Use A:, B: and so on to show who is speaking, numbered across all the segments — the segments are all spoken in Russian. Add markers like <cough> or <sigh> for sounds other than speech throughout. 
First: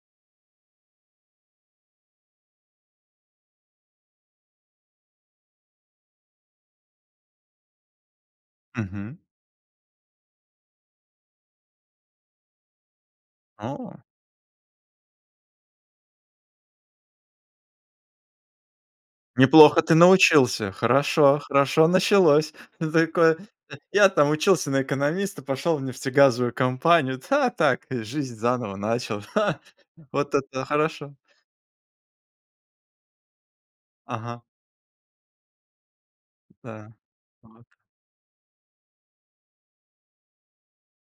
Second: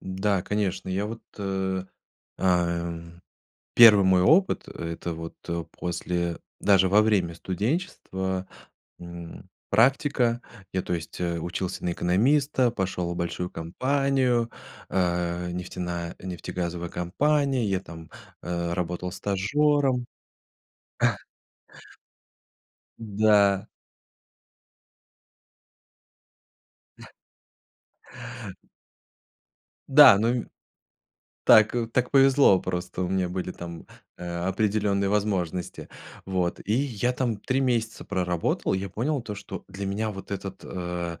A: Да, конечно. Я вот, э, эм, 1 мой опыт, это вот, э, после даже во время студенчества,
B: Мгм.
A: м, практика. Я то есть, э, учился на экономиста, пошел в большую
B: О!
A: компанию, а, нефтеная нефтегазовая компания, я там, э, работал
B: Неплохо ты
A: стажёром.
B: научился.
A: <chuckles>
B: Хорошо хорошо началось. Такой:
A: Да.
B: "Я там учился на экономиста, пошел в нефтегазовую
A: <chuckles>
B: компанию. Да, так, э, жизнь заново начал. Ха!"
A: Да, ну,
B: Вот
A: м
B: это хорошо!
A: Так так повезло, просто у меня были там,
B: Ага.
A: а, определённые возможности. Вот, и
B: Да.
A: я там 3
B: Так.
A: месяца проработал, и я понял, то что для меня вот этот, э,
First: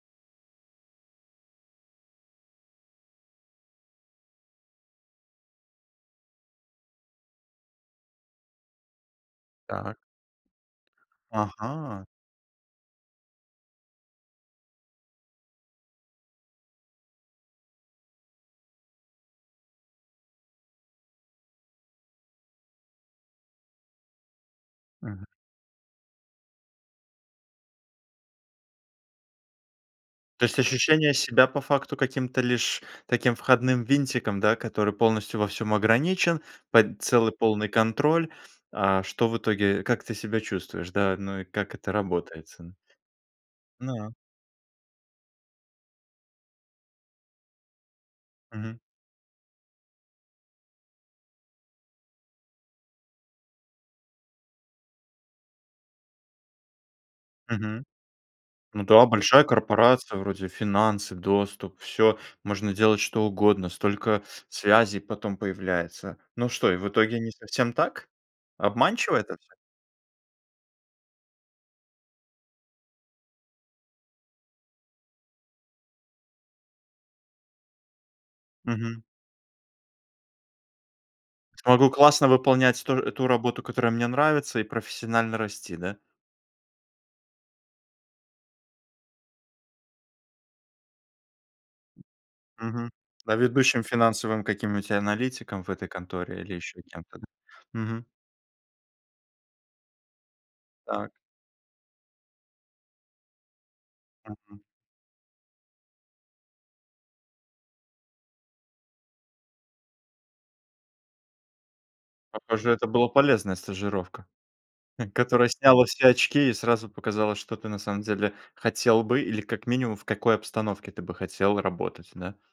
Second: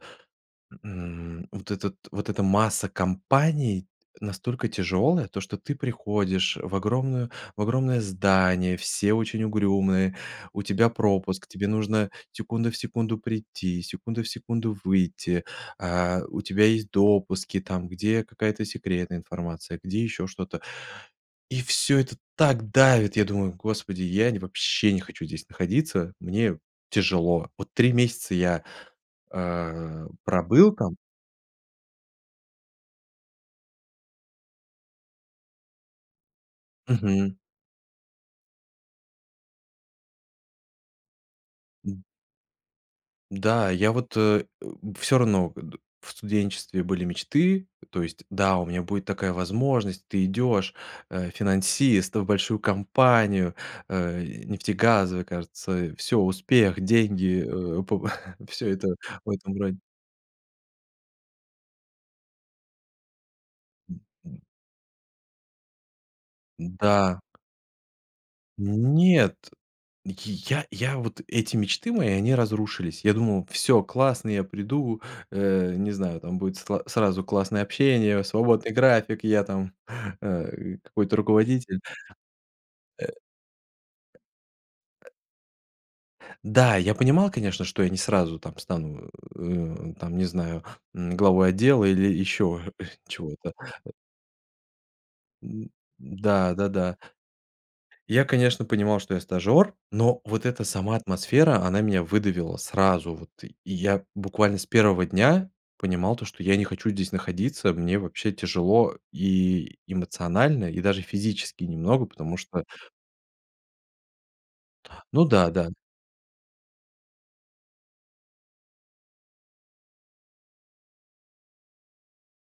A: м, вот этот вот эта масса компаний настолько тяжелая: то, что ты приходишь в огромную в огромное здание, все очень
B: Так.
A: угрюмые, у тебя пропуск, тебе
B: Ага.
A: нужно секунда в секунду прийти, секунда в секунду выйти, а, у тебя есть допуски, там, где какая-то секретная информация, где ещё что-то. И всё это так давит. Я думаю: "Господи, я не вообще, не хочу
B: Мгм.
A: здесь находиться. Мне тяжело". Вот 3 месяца я, а,
B: То есть,
A: пробыл там.
B: ощущение себя по факту, каким-то лишь таким входным винтиком, да, который полностью во всем ограничен, под целый
A: Мгм.
B: полный контроль. А что в итоге, как ты себя чувствуешь, да, ну и как это
A: М.
B: работается, н
A: Да, я
B: Ну.
A: вот, э, всё равно, <grunts> в студенчестве были мечты, то есть: "Да, у
B: Мгм.
A: меня будет такая возможность!" Ты идешь, э, финансист, э, в большую компанию, э, нефтегазовая, кажется, всё: успех, деньги, э,
B: Мгм.
A: по <chuckles> Всё
B: Ну
A: это
B: да,
A: в
B: большая
A: этом роде.
B: корпорация: вроде финансы, доступ, всё, можно делать что угодно, столько связей потом появляется. Ну что, и в итоге
A: Да.
B: не совсем так? Обманчиво это
A: Нет,
B: всё?
A: я я вот эти мечты мои, они разрушились. Я думал: "Всё классно, я приду, э, не знаю, там будет сла сразу классное общение, свободный
B: Мгм.
A: график, я там, э, какой-то руководитель".
B: Смогу классно выполнять ту
A: Э.
B: эту работу, которая мне нравится и профессионально расти, да.
A: Да, я понимал, конечно, что я не сразу там стану, э, там не знаю, м, главой отдела или ещё
B: Мгм.
A: <chuckles>
B: Да,
A: чего-то.
B: ведущим финансовым, каким-нибудь,
A: М
B: аналитиком
A: м.
B: в этой конторе или
A: Да, да,
B: еще
A: да.
B: кем-то, да. Мгм.
A: Я, конечно, понимал, что я- стажер, но вот эта сама
B: Так.
A: атмосфера, она меня выдавила, сразу вот. И я буквально
B: Мгм.
A: с 1 дня понимал то, что я не хочу здесь находиться. Мне вообще тяжело и эмоционально, и даже физически немного, потому что
B: Похоже, это была полезная стажировка, хм,
A: Ну
B: которая
A: да, да.
B: сняла все очки и сразу показала, что ты на самом деле хотел бы или как минимум в какой обстановке ты бы хотел работать, да?